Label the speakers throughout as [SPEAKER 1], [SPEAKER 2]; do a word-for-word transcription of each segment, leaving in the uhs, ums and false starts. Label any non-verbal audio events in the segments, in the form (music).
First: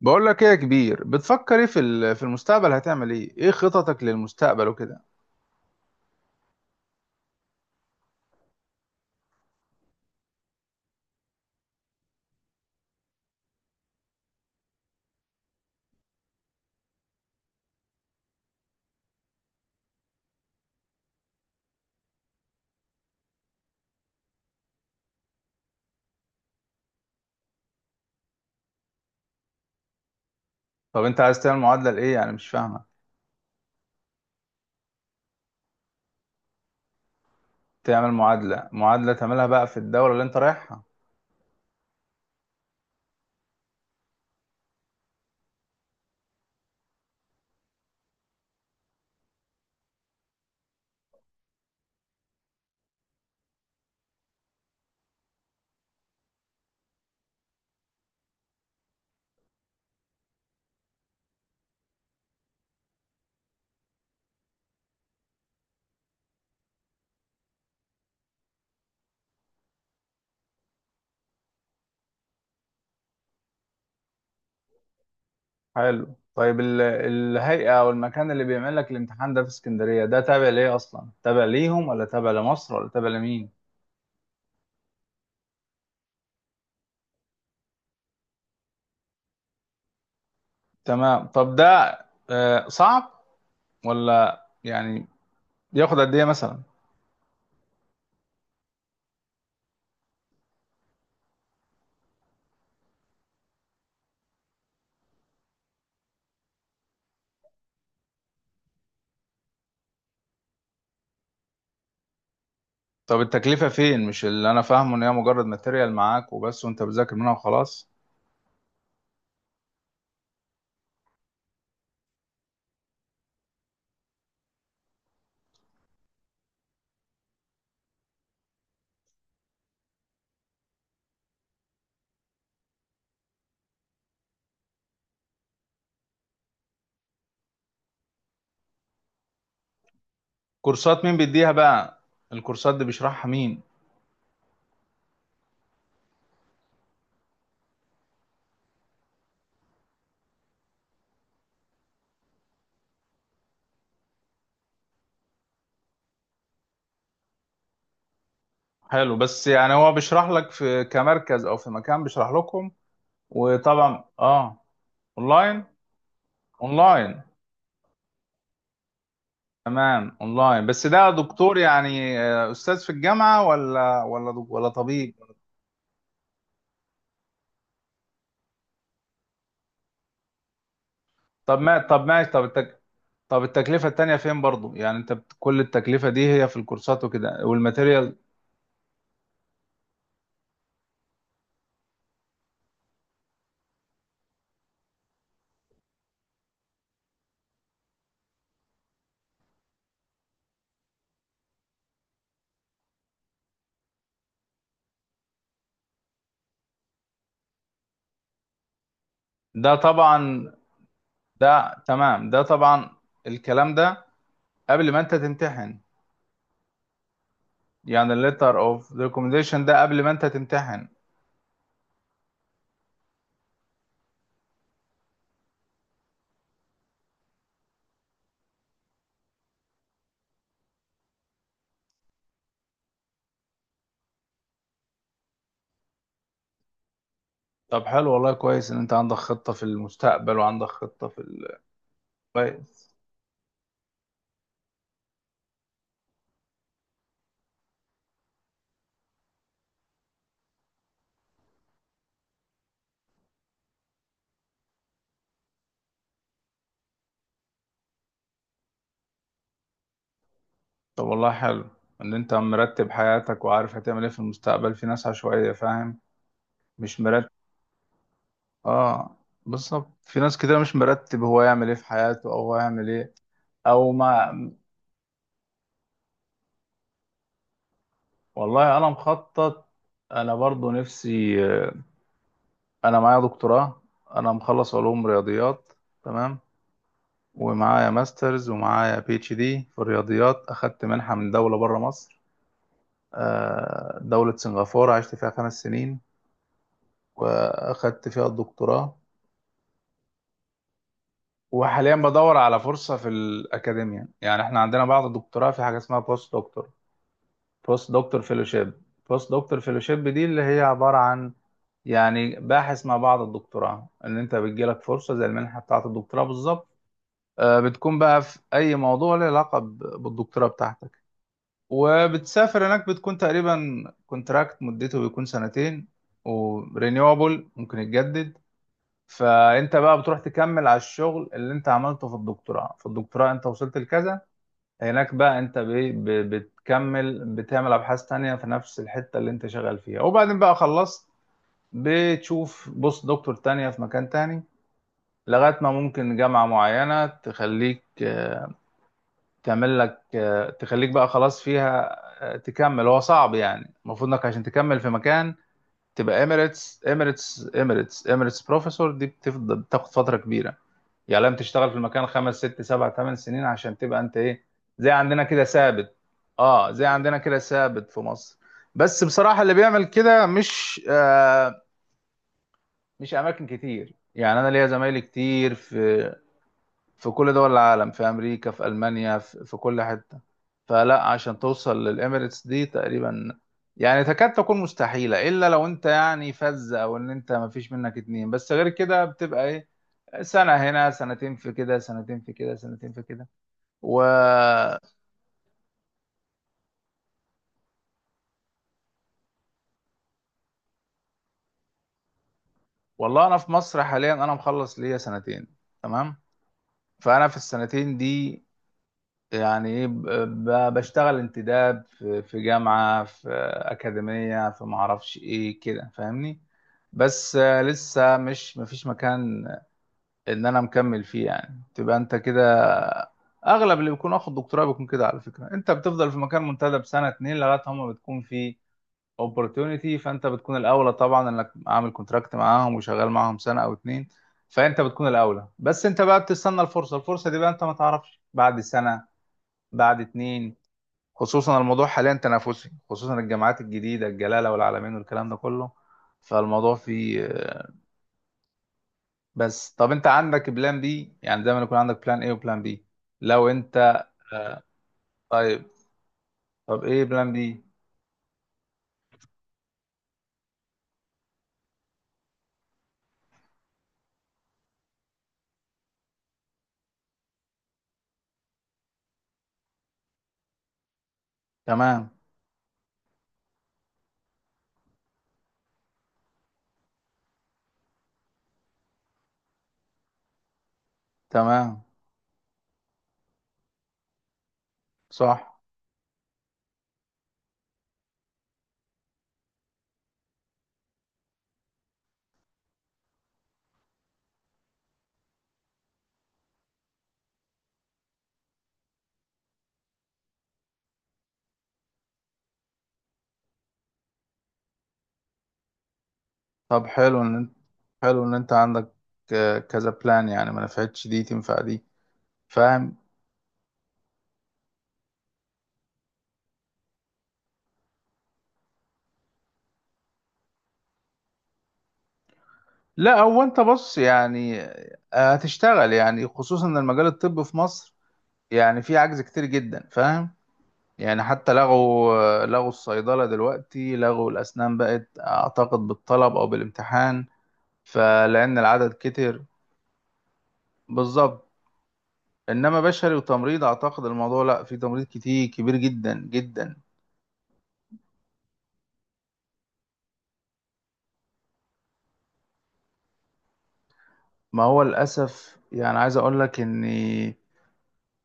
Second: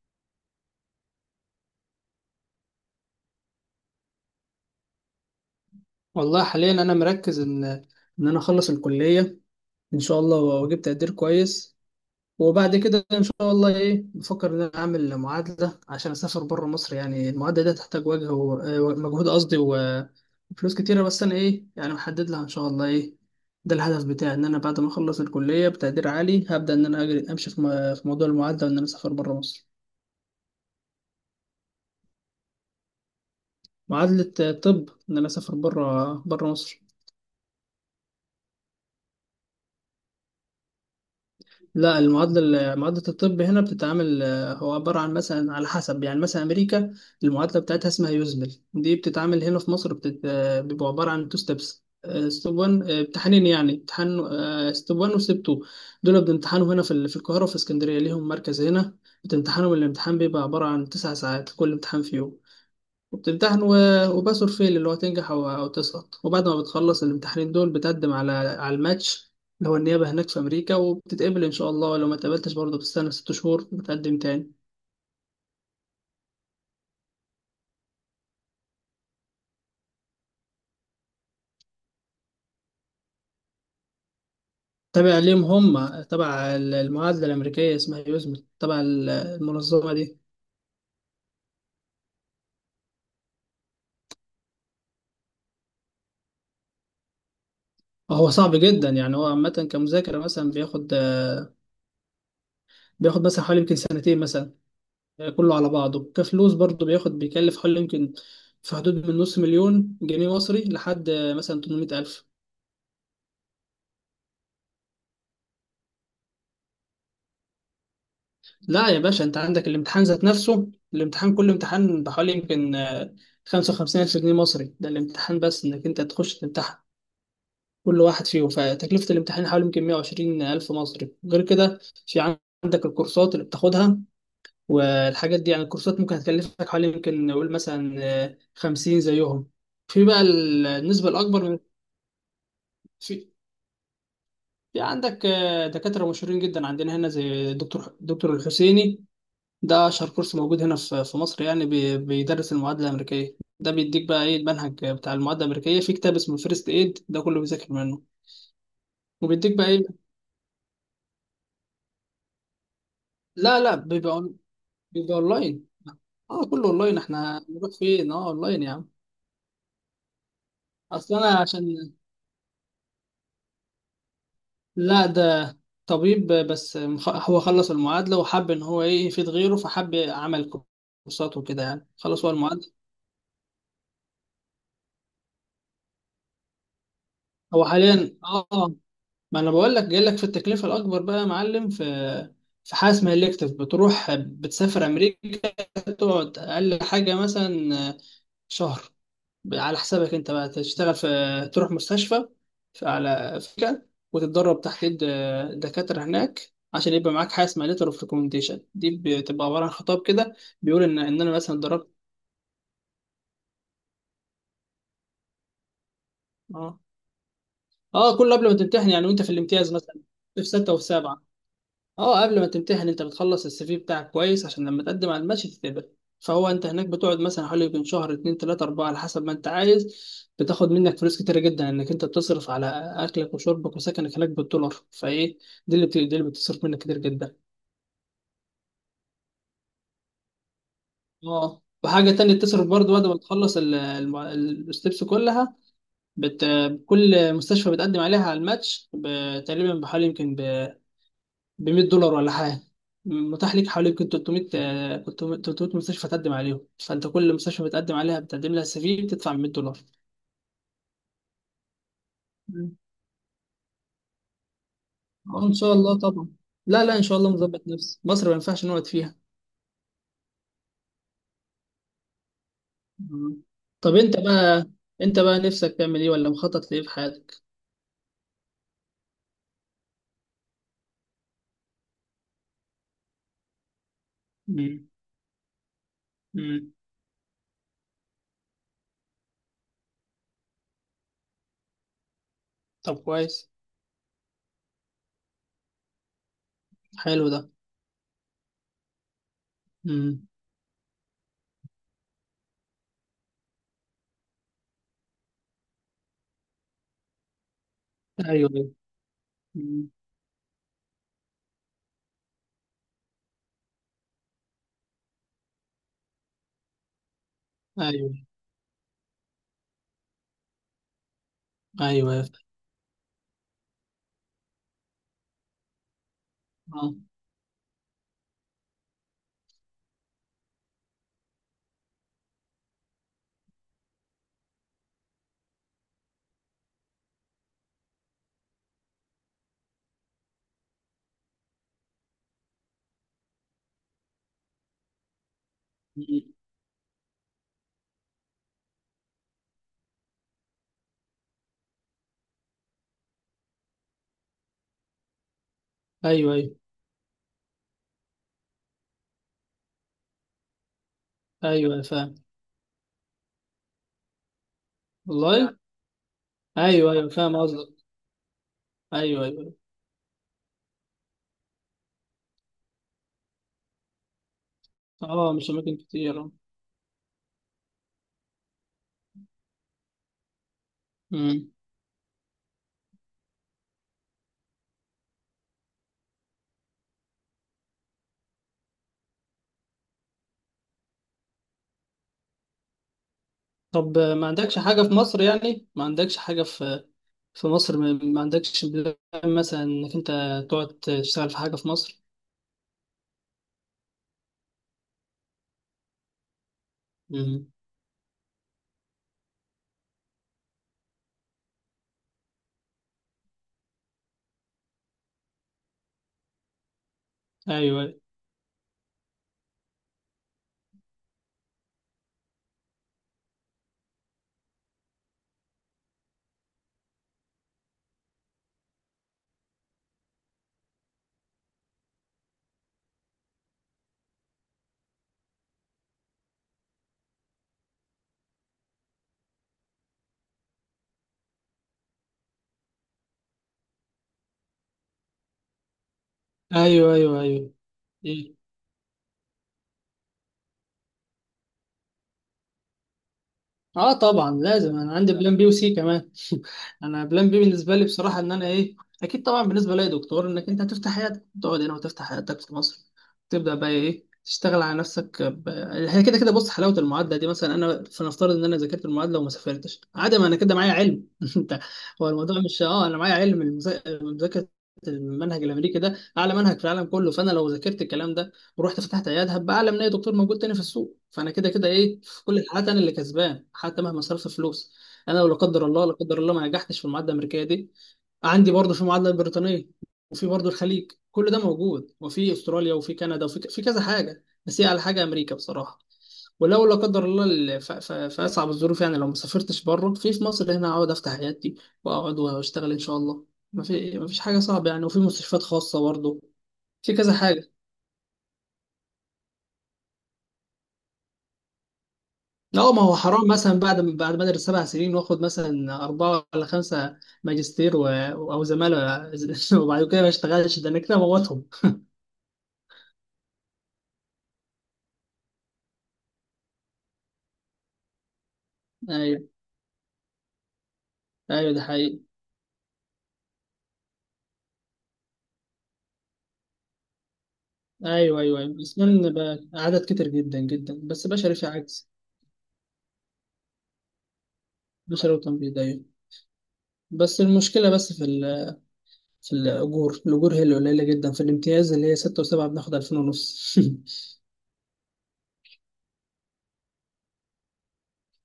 [SPEAKER 1] بقول لك ايه يا كبير، بتفكر ايه في ال- في المستقبل؟ هتعمل ايه؟ ايه خططك للمستقبل وكده؟
[SPEAKER 2] والله حاليا انا مركز ان ان انا اخلص الكليه ان شاء الله واجيب تقدير كويس. وبعد كده ان شاء الله ايه بفكر ان انا اعمل معادله عشان اسافر بره مصر. يعني المعادله دي تحتاج وجه ومجهود، قصدي و- وفلوس كتيره. بس انا ايه يعني محدد لها ان شاء الله ايه، ده الهدف بتاعي. ان انا بعد ما اخلص الكليه بتقدير عالي هبدا ان انا أجري امشي في م- في موضوع المعادله وان انا اسافر بره مصر.
[SPEAKER 1] طب انت عايز تعمل معادلة لايه؟ يعني مش فاهمة.
[SPEAKER 2] معادله آه، طب ان انا اسافر بره بره مصر.
[SPEAKER 1] تعمل معادلة، معادلة تعملها بقى في الدولة اللي انت رايحها؟
[SPEAKER 2] لا المعادلة معادلة الطب هنا بتتعامل، آه، هو عبارة عن مثلا على حسب، يعني مثلا أمريكا المعادلة بتاعتها اسمها يوزمل. دي بتتعامل هنا في مصر بتت... آه، بيبقى عبارة عن تو ستيبس. ستيب واحد امتحانين، يعني امتحان ستيب واحد وستيب اتنين. دول بنمتحنهم هنا في ال- في القاهرة وفي اسكندرية، ليهم مركز هنا. بتمتحنهم. الامتحان بيبقى عبارة عن تسع ساعات، كل امتحان فيهم. وبتمتحن و... وباس اور فيل اللي هو تنجح أو... أو تسقط. وبعد ما بتخلص الامتحانين دول بتقدم على على الماتش اللي هو النيابة هناك في أمريكا، وبتتقبل إن شاء الله. ولو ما اتقبلتش برضه بتستنى ست شهور وبتقدم تاني.
[SPEAKER 1] حلو. طيب ال- الهيئة او المكان اللي بيعمل لك الامتحان ده في اسكندرية، ده تابع ليه اصلا؟ تابع ليهم، ولا تابع لمصر، ولا تابع لمين؟
[SPEAKER 2] تابع ليهم، هم تبع ال- المعادلة الأمريكية، اسمها يوزمل، تبع ال- المنظمة دي.
[SPEAKER 1] تمام، طب ده آه، صعب ولا يعني، ياخد قد ايه مثلا؟
[SPEAKER 2] هو صعب جدا يعني. هو عامة كمذاكرة مثلا بياخد بياخد مثلا حوالي يمكن سنتين مثلا. كله على بعضه كفلوس برضه بياخد، بيكلف حوالي يمكن في حدود من نص مليون جنيه مصري لحد مثلا تمنمية الف ألف.
[SPEAKER 1] طب التكلفة فين؟ مش اللي انا فاهمه ان هي مجرد ماتيريال معاك وبس، وانت بتذاكر منها وخلاص؟
[SPEAKER 2] لا يا باشا، انت عندك الامتحان ذات نفسه. الامتحان كل امتحان بحوالي يمكن آه، 55 الف جنيه مصري. ده الامتحان بس، انك انت تخش تمتحن كل واحد فيهم. فتكلفة الامتحان حوالي يمكن 120 الف مصري. غير كده في عندك الكورسات اللي بتاخدها والحاجات دي. يعني الكورسات ممكن هتكلفك حوالي يمكن نقول مثلا آه، خمسين زيهم. في بقى ال-
[SPEAKER 1] كورسات
[SPEAKER 2] النسبة
[SPEAKER 1] مين
[SPEAKER 2] الأكبر
[SPEAKER 1] بيديها
[SPEAKER 2] من.
[SPEAKER 1] بقى؟ الكورسات دي بيشرحها
[SPEAKER 2] في
[SPEAKER 1] مين؟
[SPEAKER 2] في عندك آه، دكاترة مشهورين جدا عندنا هنا، زي دكتور دكتور الحسيني. ده أشهر كورس موجود هنا في في مصر يعني. بي- بيدرس المعادلة الأمريكية. ده بيديك بقى إيه، المنهج بتاع المعادلة الأمريكية في كتاب اسمه فيرست إيد، ده كله بيذاكر منه.
[SPEAKER 1] حلو، بس
[SPEAKER 2] وبيديك بقى
[SPEAKER 1] يعني هو
[SPEAKER 2] إيه.
[SPEAKER 1] بيشرح لك في كمركز او في مكان بيشرح لكم؟
[SPEAKER 2] لا لا،
[SPEAKER 1] وطبعا،
[SPEAKER 2] بيبقى أون-
[SPEAKER 1] اه.
[SPEAKER 2] بيبقى
[SPEAKER 1] اونلاين؟
[SPEAKER 2] أونلاين. أه كله أونلاين،
[SPEAKER 1] اونلاين.
[SPEAKER 2] إحنا نروح فين؟ أه أونلاين يا عم.
[SPEAKER 1] تمام، اونلاين، بس ده
[SPEAKER 2] أصل أنا
[SPEAKER 1] دكتور
[SPEAKER 2] عشان،
[SPEAKER 1] يعني آه، استاذ في الجامعه، ولا ولا دك- ولا
[SPEAKER 2] لا،
[SPEAKER 1] طبيب؟
[SPEAKER 2] ده طبيب، بس مخ- هو خلص المعادلة وحب إن هو إيه يفيد غيره، فحب عمل كورسات
[SPEAKER 1] طب
[SPEAKER 2] وكده
[SPEAKER 1] ما
[SPEAKER 2] يعني.
[SPEAKER 1] طب
[SPEAKER 2] خلص
[SPEAKER 1] ماشي.
[SPEAKER 2] هو
[SPEAKER 1] طب
[SPEAKER 2] المعادلة.
[SPEAKER 1] التك... طب التكلفه التانيه فين برضو؟ يعني انت بت- كل التكلفه دي هي في الكورسات وكده
[SPEAKER 2] هو
[SPEAKER 1] والماتيريال؟
[SPEAKER 2] حاليا أه ما انا بقول لك، جاي لك في التكلفه الاكبر بقى يا معلم. في في حاجه اسمها الكتف، بتروح بتسافر امريكا، تقعد اقل حاجه مثلا شهر، على حسابك انت بقى، تشتغل في، تروح مستشفى في، على فكره، وتتدرب تحت ايد دكاتره هناك، عشان يبقى معاك حاجه اسمها ليتر اوف ريكومنديشن. دي بتبقى عباره عن
[SPEAKER 1] ده
[SPEAKER 2] خطاب كده
[SPEAKER 1] طبعا.
[SPEAKER 2] بيقول ان ان انا مثلا
[SPEAKER 1] ده
[SPEAKER 2] اتدربت.
[SPEAKER 1] تمام، ده طبعا. الكلام ده قبل ما انت تمتحن؟
[SPEAKER 2] اه،
[SPEAKER 1] يعني
[SPEAKER 2] اه كله قبل
[SPEAKER 1] letter
[SPEAKER 2] ما تمتحن
[SPEAKER 1] of
[SPEAKER 2] يعني، وانت في
[SPEAKER 1] recommendation
[SPEAKER 2] الامتياز
[SPEAKER 1] ده
[SPEAKER 2] مثلا
[SPEAKER 1] قبل ما انت
[SPEAKER 2] في سته وفي
[SPEAKER 1] تمتحن؟
[SPEAKER 2] سبعه. اه قبل ما تمتحن انت بتخلص السي في بتاعك كويس عشان لما تقدم على المشي تتقبل. فهو انت هناك بتقعد مثلا حوالي يمكن شهر، اتنين، تلاتة، اربعة، على حسب ما انت عايز. بتاخد منك فلوس كتيرة جدا، انك انت بتصرف على اكلك وشربك وسكنك هناك بالدولار، فايه دي اللي بت- دي اللي بتصرف منك كتير جدا.
[SPEAKER 1] طب حلو، والله كويس ان انت عندك خطة في المستقبل، وعندك خطة في ال...
[SPEAKER 2] اه، وحاجة تانية بتصرف برضه
[SPEAKER 1] كويس.
[SPEAKER 2] بعد ما تخلص ال- الم- ال- الستبس كلها. بت... كل مستشفى بتقدم عليها على الماتش ب- تقريبا بحوالي يمكن ب مائة دولار ولا حاجه. متاح ليك حوالي يمكن ثلاثمائة آه، تلتمية تلتمية مستشفى تقدم عليهم. فانت كل مستشفى بتقدم عليها، بتقدم لها سي في، بتدفع مائة دولار.
[SPEAKER 1] طب والله حلو ان انت
[SPEAKER 2] مم.
[SPEAKER 1] مرتب حياتك، وعارف هتعمل ايه في المستقبل. في ناس
[SPEAKER 2] اه
[SPEAKER 1] عشوائية،
[SPEAKER 2] ان شاء
[SPEAKER 1] فاهم؟
[SPEAKER 2] الله طبعا. لا لا،
[SPEAKER 1] مش
[SPEAKER 2] ان شاء
[SPEAKER 1] مرتب.
[SPEAKER 2] الله مظبط نفسي، مصر ما ينفعش نقعد
[SPEAKER 1] اه،
[SPEAKER 2] فيها.
[SPEAKER 1] بالظبط، في ناس كده مش مرتب، هو يعمل ايه في حياته، او هو يعمل ايه
[SPEAKER 2] مم.
[SPEAKER 1] او
[SPEAKER 2] طب انت
[SPEAKER 1] ما
[SPEAKER 2] بقى انت بقى نفسك تعمل ايه ولا مخطط لايه في حياتك؟
[SPEAKER 1] والله انا مخطط. انا برضو نفسي. انا معايا دكتوراه. انا مخلص
[SPEAKER 2] مم.
[SPEAKER 1] علوم رياضيات. تمام.
[SPEAKER 2] مم.
[SPEAKER 1] ومعايا ماسترز، ومعايا بي اتش دي في الرياضيات. أخدت منحة من دولة بره مصر،
[SPEAKER 2] طب كويس.
[SPEAKER 1] آه، دولة سنغافورة، عشت فيها خمس سنين،
[SPEAKER 2] حلو ده.
[SPEAKER 1] وأخدت فيها الدكتوراه.
[SPEAKER 2] مم.
[SPEAKER 1] وحاليا بدور على فرصة في الأكاديمية، يعني إحنا عندنا بعد الدكتوراه في حاجة اسمها بوست دكتور. بوست دكتور
[SPEAKER 2] ايوه
[SPEAKER 1] فيلوشيب.
[SPEAKER 2] ايوه.
[SPEAKER 1] بوست دكتور
[SPEAKER 2] مم.
[SPEAKER 1] فيلوشيب دي اللي هي عبارة عن يعني باحث مع بعض الدكتوراه، إن أنت بتجيلك فرصة زي المنحة بتاعة الدكتوراه بالظبط. آه، بتكون
[SPEAKER 2] ايوه
[SPEAKER 1] بقى في أي موضوع له علاقة ب- بالدكتوراه بتاعتك.
[SPEAKER 2] ايوه يا فا-
[SPEAKER 1] وبتسافر هناك، بتكون تقريبا كونتراكت مدته بيكون سنتين.
[SPEAKER 2] اه.
[SPEAKER 1] ورينيوبل، ممكن يتجدد. فانت بقى بتروح تكمل على الشغل اللي انت عملته في الدكتوراه في الدكتوراه انت وصلت لكذا، هناك بقى انت بي- ب- بتكمل، بتعمل ابحاث تانية في نفس الحتة اللي انت شغال فيها، وبعدين بقى خلصت بتشوف بص دكتور تانية في مكان تاني، لغاية ما ممكن
[SPEAKER 2] مم.
[SPEAKER 1] جامعة معينة تخليك آه، تعمل لك، آه، تخليك بقى خلاص فيها، آه، تكمل. هو صعب، يعني المفروض انك عشان تكمل في مكان تبقى
[SPEAKER 2] ايوه ايوه
[SPEAKER 1] اميريتس اميريتس اميريتس اميريتس بروفيسور. دي بتفضل بتاخد فترة كبيرة، يعني لازم تشتغل في
[SPEAKER 2] ايوه يا
[SPEAKER 1] المكان
[SPEAKER 2] فاهم.
[SPEAKER 1] خمس ست سبع ثمان سنين عشان تبقى انت ايه، زي عندنا كده
[SPEAKER 2] والله.
[SPEAKER 1] ثابت. اه، زي
[SPEAKER 2] ايوه ايوه
[SPEAKER 1] عندنا
[SPEAKER 2] فاهم
[SPEAKER 1] كده
[SPEAKER 2] قصدك.
[SPEAKER 1] ثابت في مصر. بس
[SPEAKER 2] ايوه
[SPEAKER 1] بصراحة اللي
[SPEAKER 2] ايوه.
[SPEAKER 1] بيعمل كده مش آه مش اماكن كتير، يعني انا ليا زمايلي
[SPEAKER 2] اه مش
[SPEAKER 1] كتير
[SPEAKER 2] اماكن
[SPEAKER 1] في
[SPEAKER 2] كتير آه.
[SPEAKER 1] في كل دول العالم، في امريكا، في المانيا، في, في كل حته. فلا، عشان
[SPEAKER 2] مم.
[SPEAKER 1] توصل للاميريتس دي تقريبا، يعني تكاد تكون مستحيله، الا لو انت يعني فز، او ان انت ما فيش منك اتنين. بس غير كده بتبقى ايه، سنه هنا، سنتين في كده، سنتين في كده، سنتين في كده.
[SPEAKER 2] طب،
[SPEAKER 1] و
[SPEAKER 2] آه، ما عندكش حاجه في مصر؟ يعني ما عندكش حاجه في في مصر؟ ما ما عندكش بلان مثلا انك انت تقعد تشتغل في حاجه في مصر؟
[SPEAKER 1] والله انا في مصر حاليا انا مخلص ليا سنتين. تمام. فانا في
[SPEAKER 2] مم.
[SPEAKER 1] السنتين دي، يعني ايه، ب- ب- بشتغل انتداب في في جامعة، في أكاديمية، في معرفش ايه كده، فاهمني؟ بس آه،
[SPEAKER 2] ايوه
[SPEAKER 1] لسه مش مفيش مكان ان انا مكمل فيه. يعني تبقى انت كده، اغلب اللي بيكون واخد دكتوراه بيكون كده. على فكرة، انت بتفضل في مكان منتدب سنة اتنين لغاية هما بتكون في opportunity، فانت بتكون الاولى طبعا، انك عامل كونتراكت معاهم وشغال معاهم سنة او اتنين. فانت بتكون الاولى، بس انت بقى بتستنى الفرصة الفرصة دي بقى انت ما تعرفش بعد سنة، بعد اتنين. خصوصا الموضوع حاليا تنافسي، خصوصا الجامعات الجديدة، الجلالة والعلمين والكلام ده كله، فالموضوع
[SPEAKER 2] ايوه ايوه
[SPEAKER 1] فيه.
[SPEAKER 2] ايوه. إيه؟
[SPEAKER 1] بس طب انت عندك بلان بي؟ يعني دايما يكون عندك بلان ايه وبلان بي. لو
[SPEAKER 2] اه
[SPEAKER 1] انت.
[SPEAKER 2] طبعا، لازم انا عندي بلان بي
[SPEAKER 1] طيب.
[SPEAKER 2] وسي كمان.
[SPEAKER 1] طب
[SPEAKER 2] (laughs)
[SPEAKER 1] ايه
[SPEAKER 2] انا بلان
[SPEAKER 1] بلان
[SPEAKER 2] بي
[SPEAKER 1] بي؟
[SPEAKER 2] بالنسبه لي بصراحه، ان انا ايه، اكيد طبعا بالنسبه لي دكتور، انك انت هتفتح حياتك، تقعد هنا وتفتح حياتك في مصر، تبدا بقى ايه، تشتغل على نفسك ب... هي كده كده بص، حلاوه المعادله دي مثلا، انا فنفترض ان انا ذاكرت المعادله وما سافرتش، عادي، ما انا كده معايا علم. (laughs) انت هو
[SPEAKER 1] تمام.
[SPEAKER 2] الموضوع مش، اه انا معايا علم المذا- مذاكره. المنهج الامريكي ده اعلى منهج في العالم كله. فانا لو ذاكرت الكلام ده ورحت فتحت عيادة هبقى اعلى من اي دكتور موجود تاني في السوق. فانا كده كده
[SPEAKER 1] تمام.
[SPEAKER 2] ايه، في كل الحالات انا اللي كسبان، حتى مهما صرفت فلوس. انا لو لا
[SPEAKER 1] صح.
[SPEAKER 2] قدر الله لا قدر الله ما نجحتش في المعادله الامريكيه دي، عندي برضه في المعادله البريطانيه، وفي برضه الخليج كل ده موجود، وفي استراليا، وفي كندا، وفي ك- في كذا حاجه، بس هي على حاجه امريكا بصراحه. ولو لا قدر الله، ال- ف- ف- في اصعب الظروف يعني، لو ما سافرتش بره، في في مصر هنا اقعد افتح عيادتي واقعد واشتغل ان شاء الله. ما في ما فيش حاجه صعبه يعني. وفي مستشفيات خاصه برضه،
[SPEAKER 1] طب
[SPEAKER 2] في كذا
[SPEAKER 1] حلو ان انت.
[SPEAKER 2] حاجه.
[SPEAKER 1] حلو ان انت عندك ك- كذا بلان، يعني ما نفعتش دي تنفع دي.
[SPEAKER 2] اه، ما
[SPEAKER 1] فاهم؟
[SPEAKER 2] هو حرام مثلا بعد بعد ما ادرس سبع سنين، واخد مثلا اربعه ولا خمسه ماجستير و... او زماله، (laughs) وبعد كده ما اشتغلش؟ ده انا كده موتهم.
[SPEAKER 1] لا، هو انت بص، يعني آه، هتشتغل، يعني خصوصا ان المجال الطبي في مصر يعني فيه
[SPEAKER 2] ايوه
[SPEAKER 1] عجز كتير جدا، فاهم؟ يعني حتى
[SPEAKER 2] ايوه ده حقيقي.
[SPEAKER 1] لغوا لغوا الصيدلة دلوقتي، لغوا الأسنان، بقت أعتقد بالطلب أو بالامتحان،
[SPEAKER 2] ايوه ايوه
[SPEAKER 1] فلأن
[SPEAKER 2] ايوه،
[SPEAKER 1] العدد
[SPEAKER 2] اسنان
[SPEAKER 1] كتر.
[SPEAKER 2] بقى عدد كتير جدا جدا، بس بشري في
[SPEAKER 1] بالظبط.
[SPEAKER 2] عجز.
[SPEAKER 1] إنما بشري وتمريض، أعتقد الموضوع لأ، في تمريض
[SPEAKER 2] بشري
[SPEAKER 1] كتير
[SPEAKER 2] وتمريض
[SPEAKER 1] كبير
[SPEAKER 2] ايوه.
[SPEAKER 1] جدا جدا.
[SPEAKER 2] بس المشكله بس في ال... في الاجور الاجور هي اللي قليله جدا. في الامتياز اللي هي سته وسبعه بناخد الفين ونص. (laughs)
[SPEAKER 1] ما هو للأسف، يعني عايز أقول لك إن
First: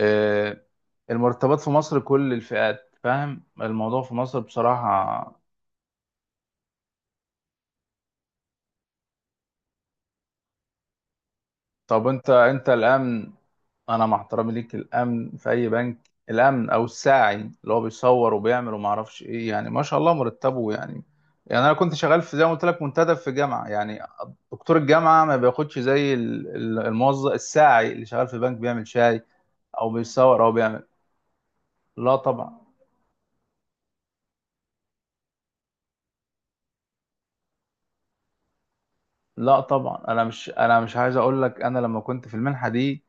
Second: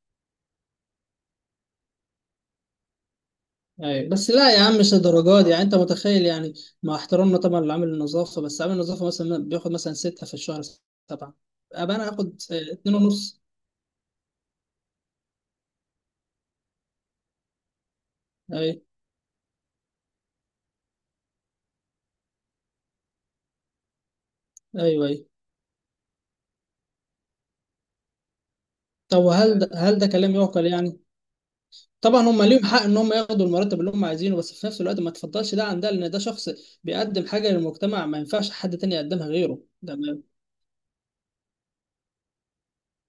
[SPEAKER 1] آه، المرتبات في مصر، كل الفئات، فاهم الموضوع
[SPEAKER 2] أيوة.
[SPEAKER 1] في
[SPEAKER 2] بس
[SPEAKER 1] مصر
[SPEAKER 2] لا يا عم مش
[SPEAKER 1] بصراحة.
[SPEAKER 2] الدرجات دي. يعني انت متخيل يعني، مع احترامنا طبعا لعامل النظافه، بس عامل النظافه مثلا بياخد مثلا سته في الشهر، سبعه، ابقى
[SPEAKER 1] طب
[SPEAKER 2] انا
[SPEAKER 1] أنت
[SPEAKER 2] اخد
[SPEAKER 1] أنت
[SPEAKER 2] آه، اتنين
[SPEAKER 1] الآن،
[SPEAKER 2] ونص.
[SPEAKER 1] انا مع احترامي ليك، الامن في اي بنك، الامن او الساعي اللي هو بيصور وبيعمل
[SPEAKER 2] ايوه
[SPEAKER 1] وما اعرفش ايه، يعني ما شاء الله مرتبه، يعني. يعني انا كنت شغال في، زي ما قلت لك، منتدب في جامعه، يعني دكتور
[SPEAKER 2] ايوه ايوه.
[SPEAKER 1] الجامعه ما بياخدش زي ال- ال- الموظف الساعي اللي شغال في بنك بيعمل
[SPEAKER 2] طب
[SPEAKER 1] شاي
[SPEAKER 2] وهل ده
[SPEAKER 1] او
[SPEAKER 2] هل ده كلام
[SPEAKER 1] بيصور او
[SPEAKER 2] يعقل
[SPEAKER 1] بيعمل.
[SPEAKER 2] يعني؟
[SPEAKER 1] لا
[SPEAKER 2] طبعا هم
[SPEAKER 1] طبعا.
[SPEAKER 2] ليهم حق ان هم ياخدوا المرتب اللي هم عايزينه، بس في نفس الوقت ما تفضلش ده عن ده، لان ده شخص بيقدم حاجه للمجتمع ما ينفعش حد تاني يقدمها غيره
[SPEAKER 1] لا
[SPEAKER 2] ده.
[SPEAKER 1] طبعا، انا مش انا مش عايز اقول لك، انا لما كنت في المنحه دي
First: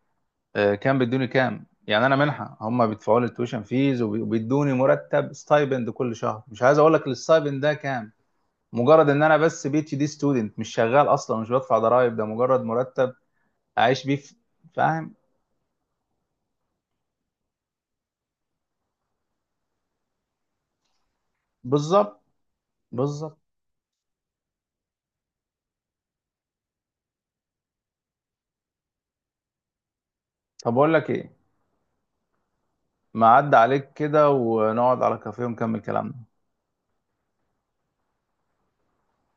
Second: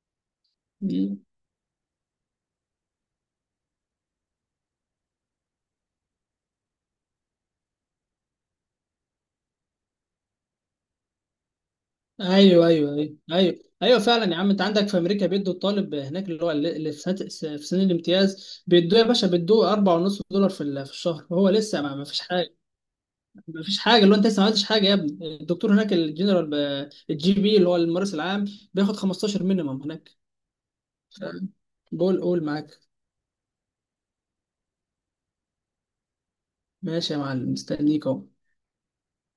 [SPEAKER 1] آه، كان بيدوني كام. يعني انا منحه، هم بيدفعوا لي التويشن فيز، وبي- وبيدوني مرتب ستايبند كل شهر. مش عايز اقول لك الستايبند ده كام. مجرد ان انا بس بي اتش دي ستودنت، مش شغال اصلا، مش بدفع ضرائب، ده مجرد
[SPEAKER 2] ايوه ايوه
[SPEAKER 1] مرتب
[SPEAKER 2] ايوه ايوه. ايوه
[SPEAKER 1] اعيش بيه
[SPEAKER 2] فعلا
[SPEAKER 1] ف-
[SPEAKER 2] يا عم، انت عندك في
[SPEAKER 1] فاهم؟
[SPEAKER 2] امريكا بيدوا الطالب هناك اللي هو، اللي اللي في سنه، في سنه الامتياز، بيدوه يا باشا، بيدوه اربعة ونص دولار في ال- في الشهر، وهو لسه ما ما فيش
[SPEAKER 1] بالظبط.
[SPEAKER 2] حاجه.
[SPEAKER 1] بالظبط.
[SPEAKER 2] ما فيش حاجه، اللي هو انت لسه ما عملتش حاجه يا ابني. الدكتور هناك الجنرال ب- الجي بي اللي هو الممارس العام بياخد خمستاشر مينيمم هناك.
[SPEAKER 1] طب اقول لك ايه،
[SPEAKER 2] بقول قول معاك.
[SPEAKER 1] ما عدى عليك كده ونقعد على كافيه ونكمل كلامنا.
[SPEAKER 2] ماشي يا معلم، مستنيك اهو.